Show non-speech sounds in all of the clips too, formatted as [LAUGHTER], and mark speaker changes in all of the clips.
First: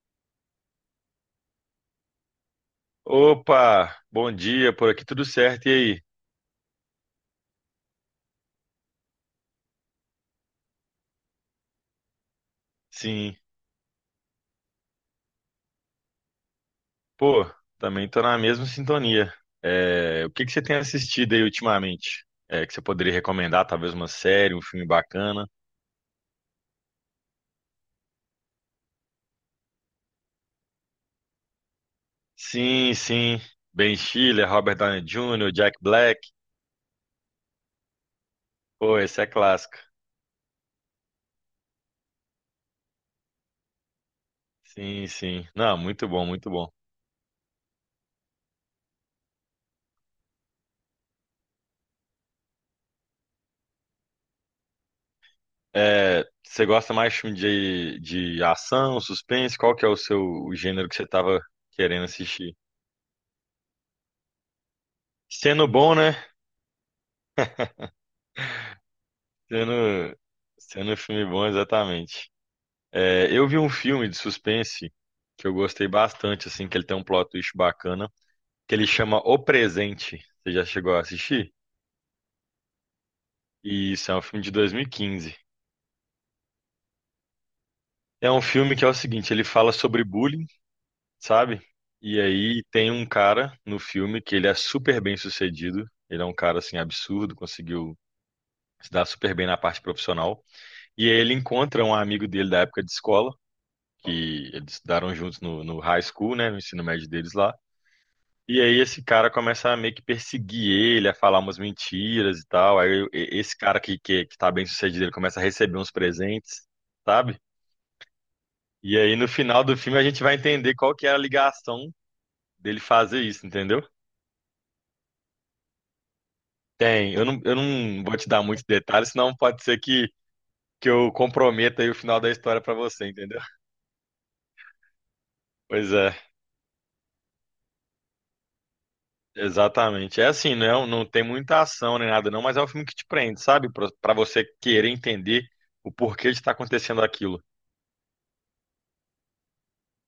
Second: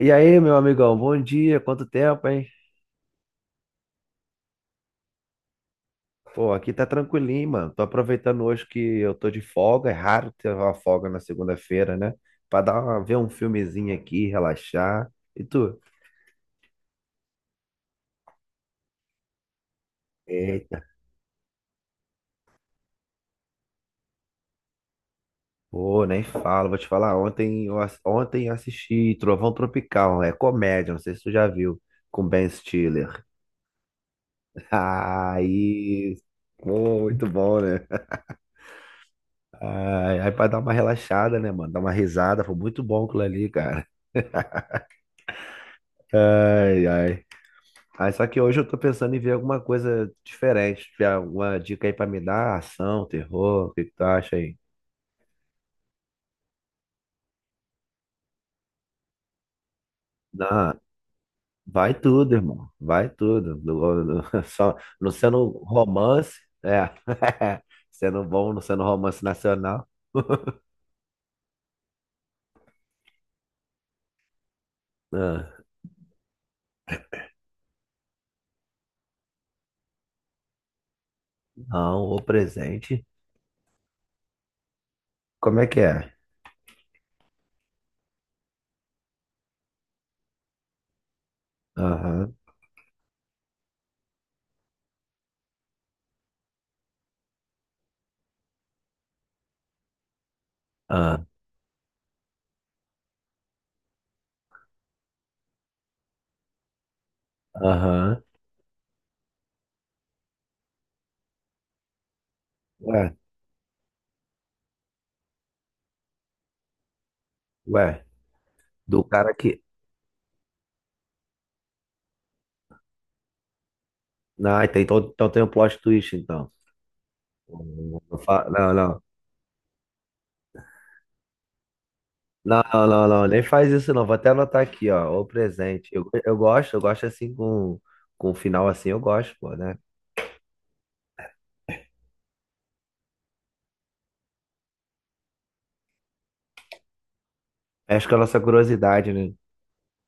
Speaker 1: E aí, meu amigão, bom dia, quanto tempo, hein?
Speaker 2: Opa, bom dia, por aqui tudo certo, e aí?
Speaker 1: Pô, aqui tá tranquilinho, mano. Tô aproveitando hoje que eu tô de folga, é raro ter uma folga na segunda-feira, né? Pra dar uma, ver um
Speaker 2: Sim,
Speaker 1: filmezinho aqui, relaxar. E tu?
Speaker 2: pô, também tô na mesma sintonia. É, o que que você tem
Speaker 1: Eita,
Speaker 2: assistido aí ultimamente? É, que você poderia recomendar, talvez uma série, um filme bacana?
Speaker 1: pô, nem falo, vou te falar. Ontem eu assisti Trovão Tropical, é comédia, não sei se tu já viu, com Ben
Speaker 2: Sim,
Speaker 1: Stiller.
Speaker 2: sim, Ben Stiller,
Speaker 1: [LAUGHS]
Speaker 2: Robert Downey Jr., Jack
Speaker 1: Aí,
Speaker 2: Black,
Speaker 1: pô, muito bom, né?
Speaker 2: pô, esse é clássico.
Speaker 1: Ai, aí pra dar uma relaxada, né, mano? Dar uma risada, foi muito bom aquilo ali, cara.
Speaker 2: Sim, sim, não, muito bom, muito bom.
Speaker 1: Ai, ai. Aí só que hoje eu tô pensando em ver alguma coisa diferente. Tiver alguma dica aí pra me dar? Ação, terror, o que que tu acha aí?
Speaker 2: É, você gosta mais de filme de ação, suspense? Qual que é o seu o
Speaker 1: Não,
Speaker 2: gênero que você tava
Speaker 1: vai
Speaker 2: querendo
Speaker 1: tudo,
Speaker 2: assistir?
Speaker 1: irmão. Vai tudo. [LAUGHS] Só, não sendo
Speaker 2: Sendo bom, né?
Speaker 1: romance, é. [LAUGHS] Sendo bom, não sendo romance nacional.
Speaker 2: Sendo,
Speaker 1: [LAUGHS]
Speaker 2: sendo um filme bom, exatamente. É, eu vi um filme de suspense que
Speaker 1: Ah,
Speaker 2: eu gostei bastante, assim, que ele tem um plot twist bacana, que ele chama O Presente. Você já chegou a assistir?
Speaker 1: não, o presente.
Speaker 2: E isso é um filme de 2015.
Speaker 1: Como é que é?
Speaker 2: É um filme que é o seguinte, ele fala sobre bullying, sabe? E
Speaker 1: Aham,
Speaker 2: aí tem um cara no filme que ele é super bem sucedido. Ele é um cara, assim, absurdo, conseguiu se dar super bem na parte profissional. E aí
Speaker 1: ah,
Speaker 2: ele encontra um amigo dele da época de escola, que eles estudaram juntos no high school, né, no ensino médio deles lá.
Speaker 1: aham.
Speaker 2: E aí esse cara começa a meio que perseguir ele, a falar umas mentiras e tal.
Speaker 1: Ué,
Speaker 2: Esse cara que tá bem sucedido, ele começa a receber uns presentes, sabe?
Speaker 1: ué,
Speaker 2: E
Speaker 1: do
Speaker 2: aí no
Speaker 1: cara que.
Speaker 2: final do filme a gente vai entender qual que era a ligação dele fazer isso, entendeu?
Speaker 1: Não, então tem um plot twist, então.
Speaker 2: Tem, eu
Speaker 1: Não,
Speaker 2: não vou
Speaker 1: não,
Speaker 2: te dar muitos
Speaker 1: não, não.
Speaker 2: detalhes, senão pode ser que eu comprometa aí o final da história
Speaker 1: Não,
Speaker 2: pra
Speaker 1: não, não,
Speaker 2: você,
Speaker 1: não,
Speaker 2: entendeu?
Speaker 1: nem faz isso não. Vou até anotar aqui, ó, o presente.
Speaker 2: Pois
Speaker 1: Eu,
Speaker 2: é.
Speaker 1: eu gosto, eu gosto assim com o final assim, eu gosto, pô, né?
Speaker 2: Exatamente. É assim, não, é um, não tem muita ação nem nada, não, mas é um filme que te prende, sabe? Pra você querer entender o porquê de estar acontecendo aquilo.
Speaker 1: Acho que é a nossa curiosidade, né?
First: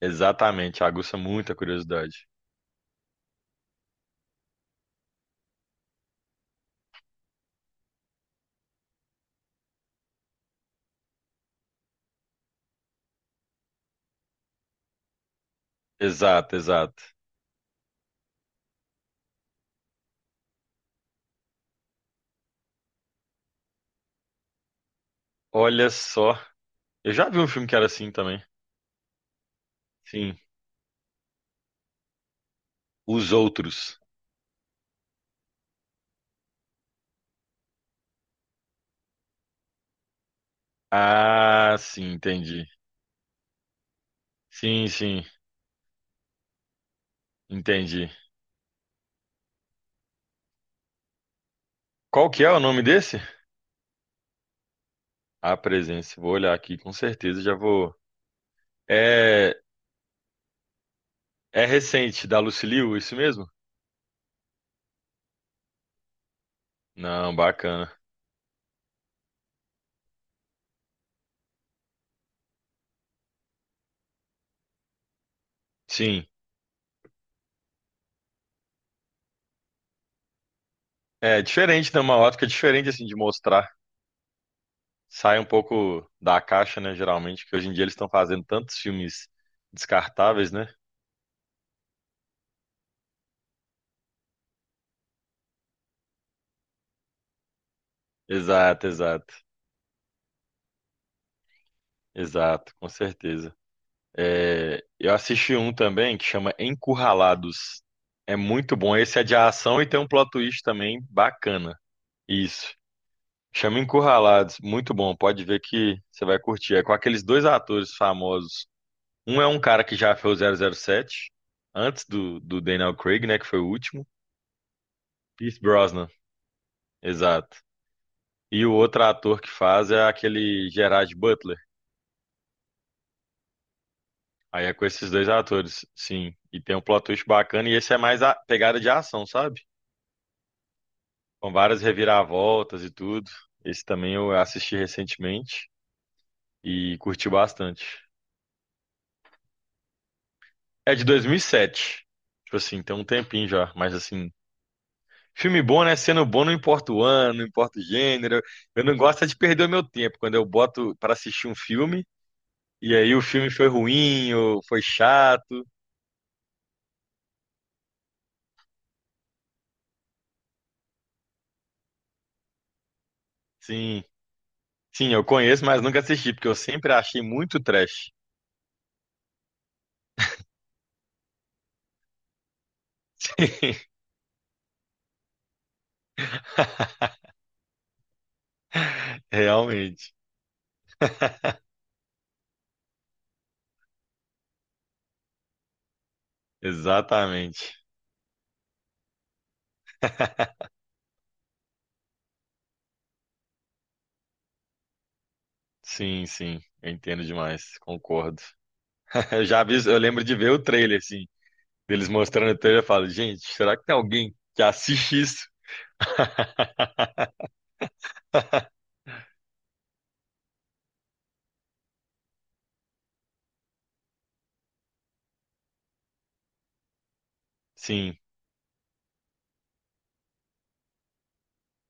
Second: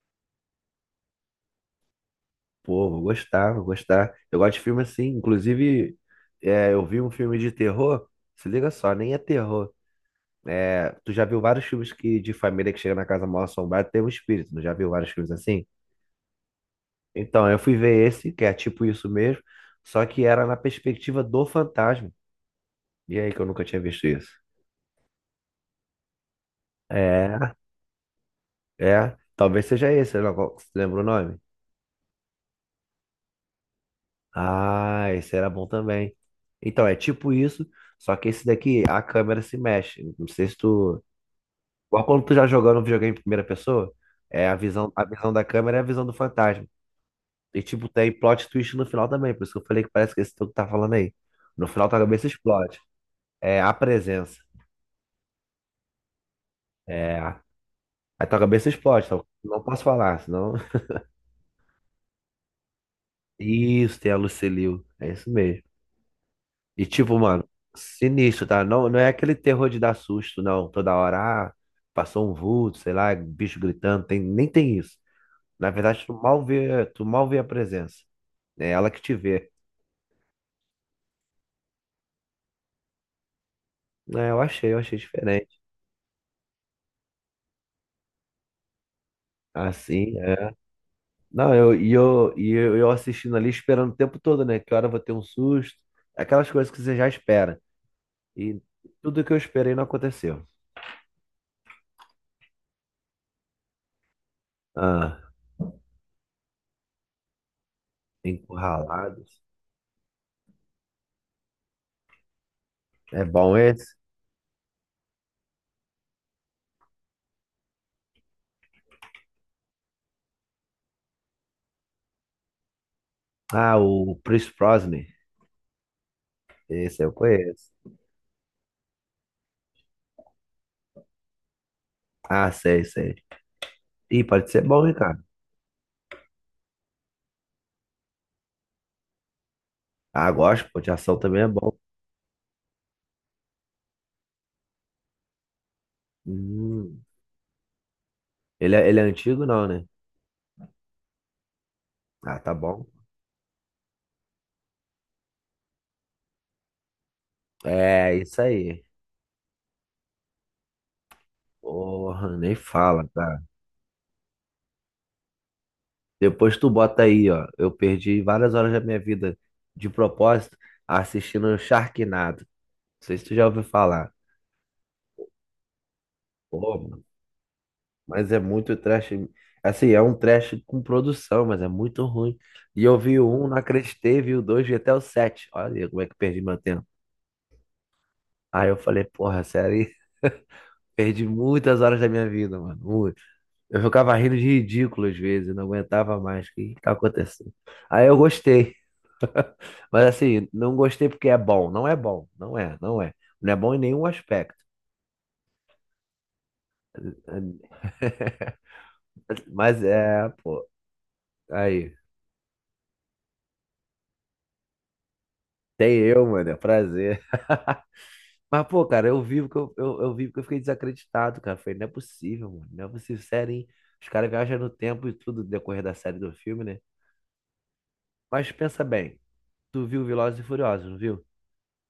Speaker 2: Exatamente, aguça muita curiosidade.
Speaker 1: Pô, vou gostar, vou gostar. Eu gosto de filme assim, inclusive, eu vi um filme de terror, se liga só, nem é terror. É, tu já viu vários filmes que de família que chega na casa mal assombrada tem um espírito, não já viu vários filmes assim?
Speaker 2: Exato, exato.
Speaker 1: Então, eu fui ver esse, que é tipo isso mesmo, só que era na perspectiva do fantasma. E aí que eu nunca tinha visto isso.
Speaker 2: Olha só, eu já vi um
Speaker 1: É.
Speaker 2: filme que era assim também.
Speaker 1: É, talvez seja esse, né?
Speaker 2: Sim,
Speaker 1: Você lembra o nome?
Speaker 2: Os Outros.
Speaker 1: Ah, esse era bom também. Então, é tipo isso, só que esse daqui, a câmera se mexe. Não sei se tu.
Speaker 2: Ah, sim,
Speaker 1: Igual quando tu já
Speaker 2: entendi.
Speaker 1: jogando um videogame em primeira pessoa, é a
Speaker 2: Sim,
Speaker 1: visão, a
Speaker 2: sim,
Speaker 1: visão da câmera é a visão do fantasma. E tipo,
Speaker 2: entendi.
Speaker 1: tem plot twist no final também, por isso que eu falei que parece que esse tu tá falando aí. No final tua cabeça
Speaker 2: Qual que é o
Speaker 1: explode.
Speaker 2: nome desse?
Speaker 1: É a presença.
Speaker 2: A Presença. Vou olhar aqui, com
Speaker 1: É.
Speaker 2: certeza já vou.
Speaker 1: Aí tua cabeça explode, então
Speaker 2: É,
Speaker 1: não posso falar, senão. [LAUGHS]
Speaker 2: é recente, da Lucy Liu, isso mesmo?
Speaker 1: Isso, tem a Lucille Liu. É isso mesmo. E tipo,
Speaker 2: Não,
Speaker 1: mano,
Speaker 2: bacana.
Speaker 1: sinistro, tá? Não, não é aquele terror de dar susto, não. Toda hora, ah, passou um vulto, sei lá, bicho gritando, tem, nem tem isso. Na verdade,
Speaker 2: Sim.
Speaker 1: tu mal vê a presença. É ela que te vê.
Speaker 2: É diferente, né? Uma ótica diferente, assim, de mostrar.
Speaker 1: É, eu achei
Speaker 2: Sai um
Speaker 1: diferente.
Speaker 2: pouco da caixa, né? Geralmente, que hoje em dia eles estão fazendo tantos filmes
Speaker 1: Assim, é.
Speaker 2: descartáveis, né?
Speaker 1: Não, eu assistindo ali, esperando o tempo todo, né? Que hora eu vou ter um susto. Aquelas coisas que você já espera. E
Speaker 2: Exato,
Speaker 1: tudo que
Speaker 2: exato,
Speaker 1: eu esperei não aconteceu.
Speaker 2: exato, com certeza. É, eu
Speaker 1: Ah,
Speaker 2: assisti um também que chama Encurralados. É muito bom. Esse é
Speaker 1: Encurralados.
Speaker 2: de ação e tem um plot twist também bacana. Isso.
Speaker 1: É bom
Speaker 2: Chama
Speaker 1: esse?
Speaker 2: Encurralados. Muito bom. Pode ver que você vai curtir. É com aqueles dois atores famosos. Um é um cara que já fez o zero zero sete antes do Daniel Craig, né, que foi o
Speaker 1: Ah,
Speaker 2: último.
Speaker 1: o Pierce Brosnan.
Speaker 2: Pierce Brosnan,
Speaker 1: Esse eu
Speaker 2: exato.
Speaker 1: conheço.
Speaker 2: E o outro ator que faz é aquele Gerard Butler.
Speaker 1: Ah, sei, sei. Ih, pode ser
Speaker 2: Aí é com
Speaker 1: bom, hein,
Speaker 2: esses
Speaker 1: cara?
Speaker 2: dois atores, sim. E tem um plot twist bacana, e esse é mais a pegada de ação, sabe?
Speaker 1: Ah, gosto, pô, de ação também é
Speaker 2: Com
Speaker 1: bom.
Speaker 2: várias reviravoltas e tudo. Esse também eu assisti recentemente e
Speaker 1: Hum.
Speaker 2: curti bastante.
Speaker 1: Ele é antigo, não, né?
Speaker 2: É de dois mil e sete.
Speaker 1: Ah, tá
Speaker 2: Tipo assim,
Speaker 1: bom.
Speaker 2: tem um tempinho já, mas assim, filme bom, né? Sendo bom, não importa o ano, não importa o
Speaker 1: É, isso
Speaker 2: gênero.
Speaker 1: aí.
Speaker 2: Eu não gosto é de perder o meu tempo quando eu boto para assistir um filme
Speaker 1: Porra, nem
Speaker 2: e
Speaker 1: fala,
Speaker 2: aí o
Speaker 1: cara.
Speaker 2: filme foi ruim ou foi chato.
Speaker 1: Depois tu bota aí, ó. Eu perdi várias horas da minha vida de propósito assistindo Sharknado. Não sei se tu já ouviu
Speaker 2: Sim,
Speaker 1: falar.
Speaker 2: sim, eu conheço, mas nunca assisti, porque eu
Speaker 1: Pô,
Speaker 2: sempre
Speaker 1: mano,
Speaker 2: achei muito trash.
Speaker 1: mas é muito trash. Assim, é um trash com produção, mas é muito ruim. E eu vi o 1, não
Speaker 2: [LAUGHS]
Speaker 1: acreditei, vi o 2, vi até o 7. Olha aí como é que eu perdi meu tempo. Aí eu falei, porra, sério, [LAUGHS]
Speaker 2: Realmente.
Speaker 1: perdi
Speaker 2: [LAUGHS]
Speaker 1: muitas horas da minha vida, mano. Muito. Eu ficava rindo de ridículo às vezes, não aguentava mais. O que que tá acontecendo?
Speaker 2: Exatamente.
Speaker 1: Aí eu gostei, mas assim, não gostei porque é bom. Não é bom, não é, não é. Não é bom em nenhum aspecto.
Speaker 2: Sim, sim. Eu entendo demais. Concordo.
Speaker 1: [LAUGHS]
Speaker 2: [LAUGHS]
Speaker 1: Mas
Speaker 2: Eu lembro
Speaker 1: é,
Speaker 2: de ver o
Speaker 1: pô,
Speaker 2: trailer, assim,
Speaker 1: aí.
Speaker 2: deles mostrando o trailer. Eu falo, gente, será que tem alguém que assiste isso?
Speaker 1: Tem eu, mano, é um prazer. [LAUGHS] Mas, pô, cara, eu vivo que eu vivo que eu fiquei desacreditado, cara. Falei, não é possível, mano. Não é possível, sério, hein? Os caras viajam no tempo e tudo decorrer da série do filme, né?
Speaker 2: Sim,
Speaker 1: Mas pensa bem, tu viu Velozes e Furiosos, não viu?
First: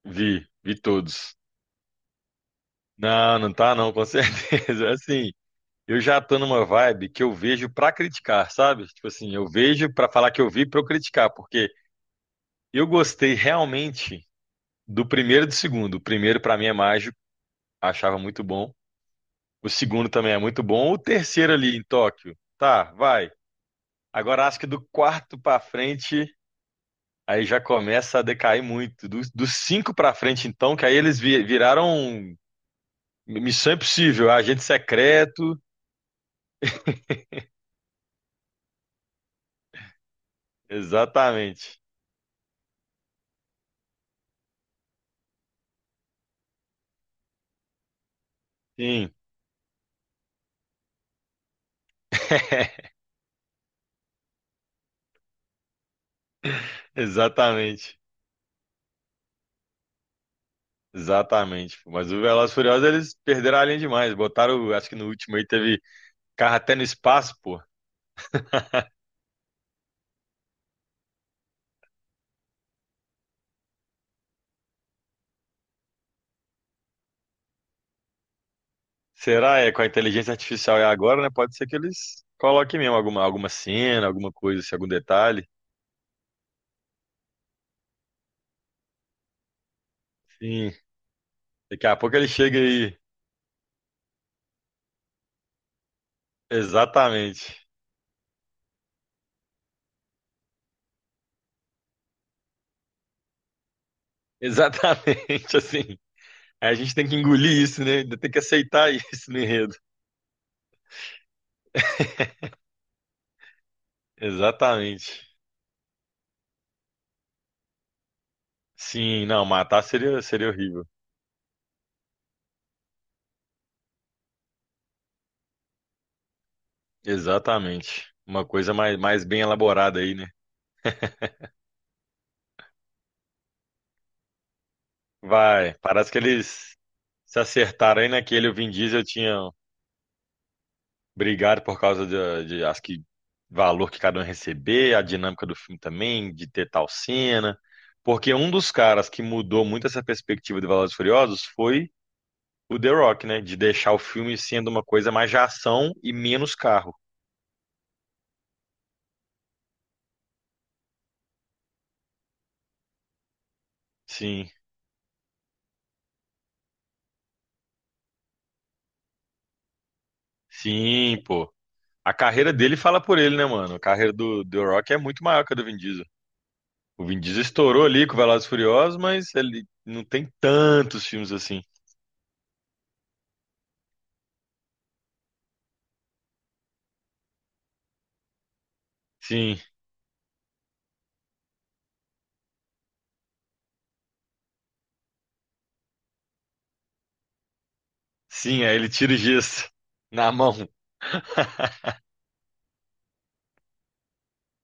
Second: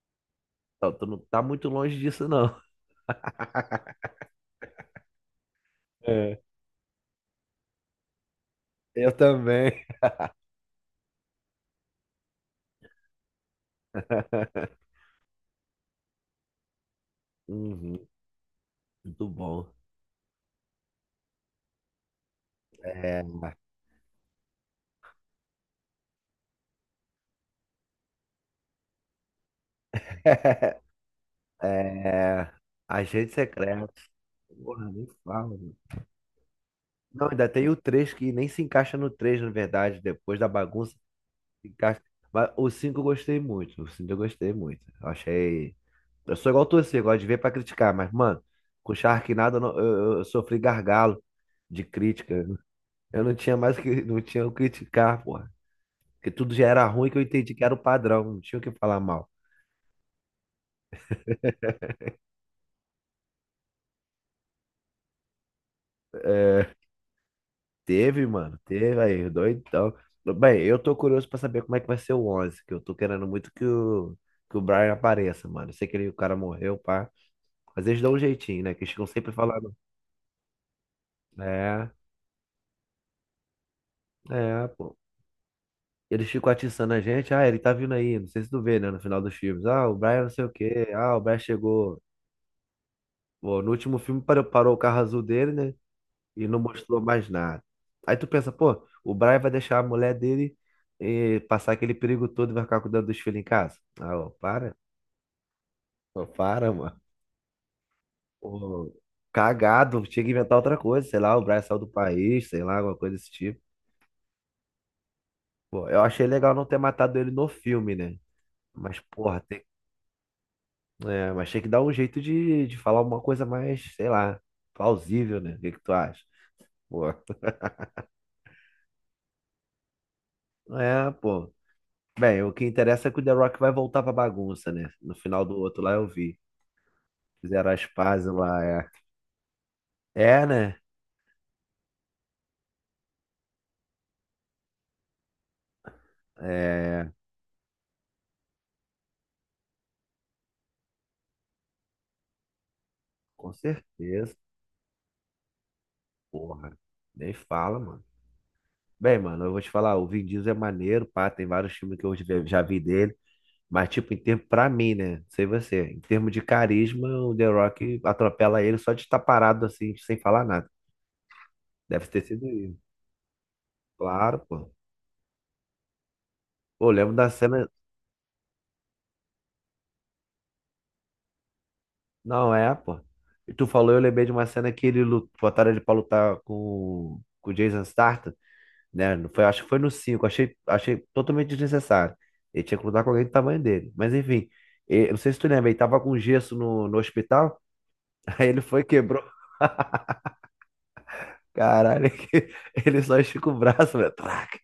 Speaker 2: vi
Speaker 1: Então, tu não
Speaker 2: todos.
Speaker 1: tá muito longe disso, não.
Speaker 2: Não, não tá não, com certeza. [LAUGHS] Assim, eu já tô
Speaker 1: É.
Speaker 2: numa vibe que eu vejo pra criticar, sabe? Tipo
Speaker 1: Eu
Speaker 2: assim, eu
Speaker 1: também.
Speaker 2: vejo pra falar que eu vi pra eu criticar, porque eu gostei realmente
Speaker 1: [LAUGHS]
Speaker 2: do primeiro e do segundo. O primeiro pra mim é mágico,
Speaker 1: Uhum,
Speaker 2: achava muito bom.
Speaker 1: muito bom.
Speaker 2: O segundo também é muito bom. O terceiro ali em Tóquio, tá,
Speaker 1: É.
Speaker 2: vai. Agora acho que do quarto pra frente aí já começa a decair muito. Dos cinco pra frente então, que aí eles
Speaker 1: [LAUGHS]
Speaker 2: viraram
Speaker 1: É. Agente
Speaker 2: Missão
Speaker 1: Secreto.
Speaker 2: Impossível, Agente
Speaker 1: Porra, nem fala,
Speaker 2: Secreto,
Speaker 1: mano. Não, ainda tem o 3 que nem se encaixa no 3, na verdade, depois da bagunça se
Speaker 2: exatamente.
Speaker 1: encaixa. Mas o 5 eu gostei muito. O 5 eu gostei muito. Eu achei. Eu sou igual você, eu gosto de ver pra criticar, mas, mano, com o
Speaker 2: Sim,
Speaker 1: Sharknado eu sofri gargalo de crítica.
Speaker 2: [LAUGHS]
Speaker 1: Eu não tinha mais que, não tinha o que criticar, porra. Porque tudo já era ruim que eu entendi que era o
Speaker 2: exatamente.
Speaker 1: padrão, não tinha o que falar mal.
Speaker 2: Exatamente. Mas o Velozes e Furiosos, eles perderam a linha demais. Botaram, acho que no último aí teve carro
Speaker 1: É,
Speaker 2: até no espaço, pô.
Speaker 1: teve, mano, teve aí, doidão. Bem, eu tô curioso pra saber como é que vai ser o 11 que eu tô querendo muito que o, Brian apareça, mano. Eu sei que ele, o cara morreu, pá. Mas eles dão um jeitinho, né? Que eles ficam sempre
Speaker 2: Será? É,
Speaker 1: falando.
Speaker 2: com a inteligência artificial é agora, né? Pode ser que
Speaker 1: É,
Speaker 2: eles coloquem mesmo alguma, alguma cena, alguma coisa,
Speaker 1: é,
Speaker 2: assim, algum
Speaker 1: pô.
Speaker 2: detalhe.
Speaker 1: Eles ficam atiçando a gente. Ah, ele tá vindo aí. Não sei se tu vê, né? No final dos filmes. Ah, o Brian não sei o
Speaker 2: Sim.
Speaker 1: quê. Ah, o Brian
Speaker 2: Daqui a
Speaker 1: chegou.
Speaker 2: pouco ele chega aí.
Speaker 1: Pô, no último filme parou, parou o carro azul dele, né? E não mostrou mais nada.
Speaker 2: Exatamente.
Speaker 1: Aí tu pensa, pô, o Brian vai deixar a mulher dele passar aquele perigo todo e vai ficar cuidando dos filhos em casa? Ah, ô, para,
Speaker 2: Exatamente, [LAUGHS] assim.
Speaker 1: ô,
Speaker 2: Aí
Speaker 1: para,
Speaker 2: a gente
Speaker 1: mano.
Speaker 2: tem que engolir isso, né? Ainda tem que
Speaker 1: Ô,
Speaker 2: aceitar [LAUGHS] isso no enredo.
Speaker 1: cagado, tinha que inventar outra coisa, sei lá, o Brian saiu do país, sei lá, alguma coisa desse tipo.
Speaker 2: Exatamente.
Speaker 1: Pô, eu achei legal não ter matado ele no filme, né? Mas,
Speaker 2: Sim,
Speaker 1: porra,
Speaker 2: não,
Speaker 1: tem,
Speaker 2: matar seria, seria horrível.
Speaker 1: é, mas tinha que dar um jeito de, falar uma coisa mais, sei lá, plausível, né? O que que tu acha? Pô,
Speaker 2: Exatamente. Uma coisa mais, mais bem elaborada aí, né?
Speaker 1: é, pô. Bem, o que interessa é que o The Rock vai voltar pra bagunça, né? No final do
Speaker 2: Vai,
Speaker 1: outro lá eu
Speaker 2: parece que
Speaker 1: vi.
Speaker 2: eles se
Speaker 1: Fizeram as
Speaker 2: acertaram aí
Speaker 1: pazes
Speaker 2: naquele. O
Speaker 1: lá,
Speaker 2: Vin
Speaker 1: é.
Speaker 2: Diesel tinha
Speaker 1: É, né?
Speaker 2: brigado por causa acho que, valor que cada um ia receber, a dinâmica do filme também, de ter tal
Speaker 1: É,
Speaker 2: cena. Porque um dos caras que mudou muito essa perspectiva de Velozes e Furiosos foi o The Rock, né?
Speaker 1: com
Speaker 2: De deixar o
Speaker 1: certeza,
Speaker 2: filme sendo uma coisa mais de ação e menos
Speaker 1: porra.
Speaker 2: carro.
Speaker 1: Nem fala, mano. Bem, mano, eu vou te falar, o Vin Diesel é maneiro, pá, tem vários filmes que eu já vi dele, mas, tipo, em termos,
Speaker 2: Sim,
Speaker 1: pra mim, né? Não sei você, em termos de carisma, o The Rock atropela ele só de estar parado, assim, sem falar nada.
Speaker 2: sim, pô.
Speaker 1: Deve
Speaker 2: A
Speaker 1: ter sido
Speaker 2: carreira dele
Speaker 1: isso.
Speaker 2: fala por ele, né, mano? A carreira
Speaker 1: Claro,
Speaker 2: do The
Speaker 1: pô.
Speaker 2: Rock é muito maior que a do Vin Diesel.
Speaker 1: Pô, eu
Speaker 2: O
Speaker 1: lembro
Speaker 2: Vin
Speaker 1: da
Speaker 2: Diesel
Speaker 1: cena.
Speaker 2: estourou ali com Velozes e Furiosos, mas ele não tem tantos filmes assim.
Speaker 1: Não é, pô. E tu falou, eu lembrei de uma cena que botaram ele pra lutar com o Jason Statham, né? Não foi,
Speaker 2: Sim,
Speaker 1: acho que foi no 5. Achei, achei totalmente desnecessário. Ele tinha que lutar com alguém do tamanho dele. Mas enfim, eu não sei se tu lembra, ele tava com gesso no hospital, [LAUGHS] aí ele
Speaker 2: sim, aí
Speaker 1: foi e
Speaker 2: ele tira o
Speaker 1: quebrou.
Speaker 2: gesso na mão.
Speaker 1: Caralho, [LAUGHS] ele só estica o braço, velho. Traca.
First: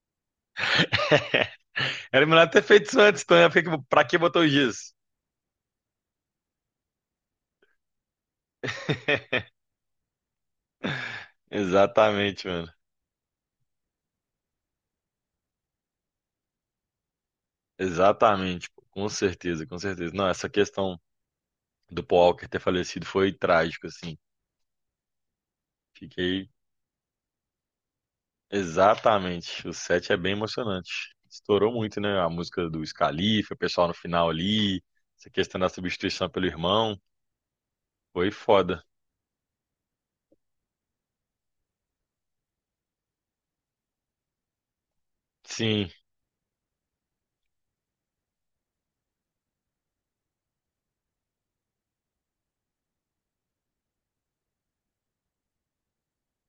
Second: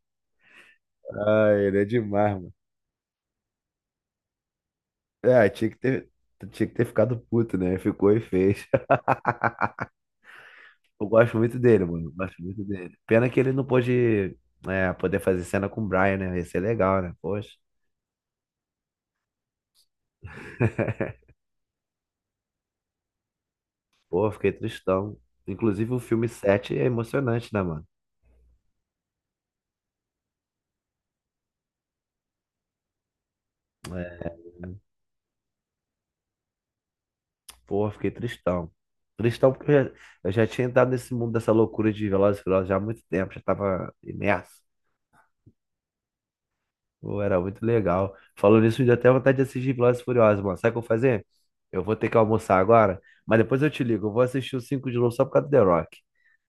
Speaker 2: [LAUGHS]
Speaker 1: Ai, ele é
Speaker 2: Era
Speaker 1: demais,
Speaker 2: melhor
Speaker 1: mano.
Speaker 2: ter feito isso antes, então, né? Pra que botou o gesso?
Speaker 1: É, tinha que ter ficado puto, né? Ficou e fez.
Speaker 2: [LAUGHS]
Speaker 1: Eu gosto muito dele, mano. Eu gosto
Speaker 2: Exatamente,
Speaker 1: muito
Speaker 2: mano.
Speaker 1: dele. Pena que ele não pôde, poder fazer cena com o Brian, né? Ia ser legal, né? Poxa.
Speaker 2: Exatamente, pô. Com certeza, com certeza. Não, essa questão
Speaker 1: [LAUGHS]
Speaker 2: do Paul Walker ter falecido foi trágico, assim.
Speaker 1: Pô, fiquei tristão. Inclusive, o filme
Speaker 2: Fiquei
Speaker 1: 7 é emocionante, né, mano?
Speaker 2: exatamente. O set é bem emocionante. Estourou muito, né? A música do Scalifa, o pessoal no final
Speaker 1: É,
Speaker 2: ali, essa questão da substituição pelo irmão.
Speaker 1: pô, fiquei
Speaker 2: Foi
Speaker 1: tristão.
Speaker 2: foda.
Speaker 1: Tristão porque eu já tinha entrado nesse mundo dessa loucura de Velozes e Furiosos já há muito tempo, já tava imerso.
Speaker 2: Sim,
Speaker 1: Pô, era muito legal. Falando nisso, me deu até vontade de assistir Velozes e Furiosos, mano. Sabe o que eu vou fazer? Eu vou ter que almoçar agora, mas depois eu te ligo. Eu vou assistir o 5 de novo só por causa do The Rock.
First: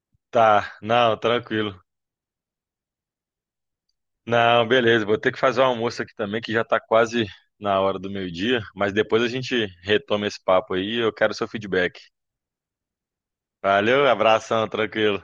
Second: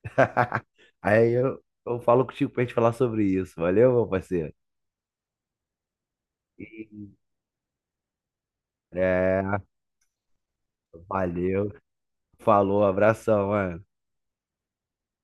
Speaker 1: [LAUGHS]
Speaker 2: tá. Não,
Speaker 1: Aí eu,
Speaker 2: tranquilo.
Speaker 1: eu falo contigo pra gente falar sobre isso. Valeu, meu parceiro?
Speaker 2: Não, beleza. Vou ter que fazer o almoço aqui também, que já tá
Speaker 1: E-
Speaker 2: quase na hora do meio-dia. Mas depois a
Speaker 1: É,
Speaker 2: gente retoma esse papo aí. Eu quero seu
Speaker 1: valeu.
Speaker 2: feedback.
Speaker 1: Falou, abração, mano.
Speaker 2: Valeu, abração, tranquilo.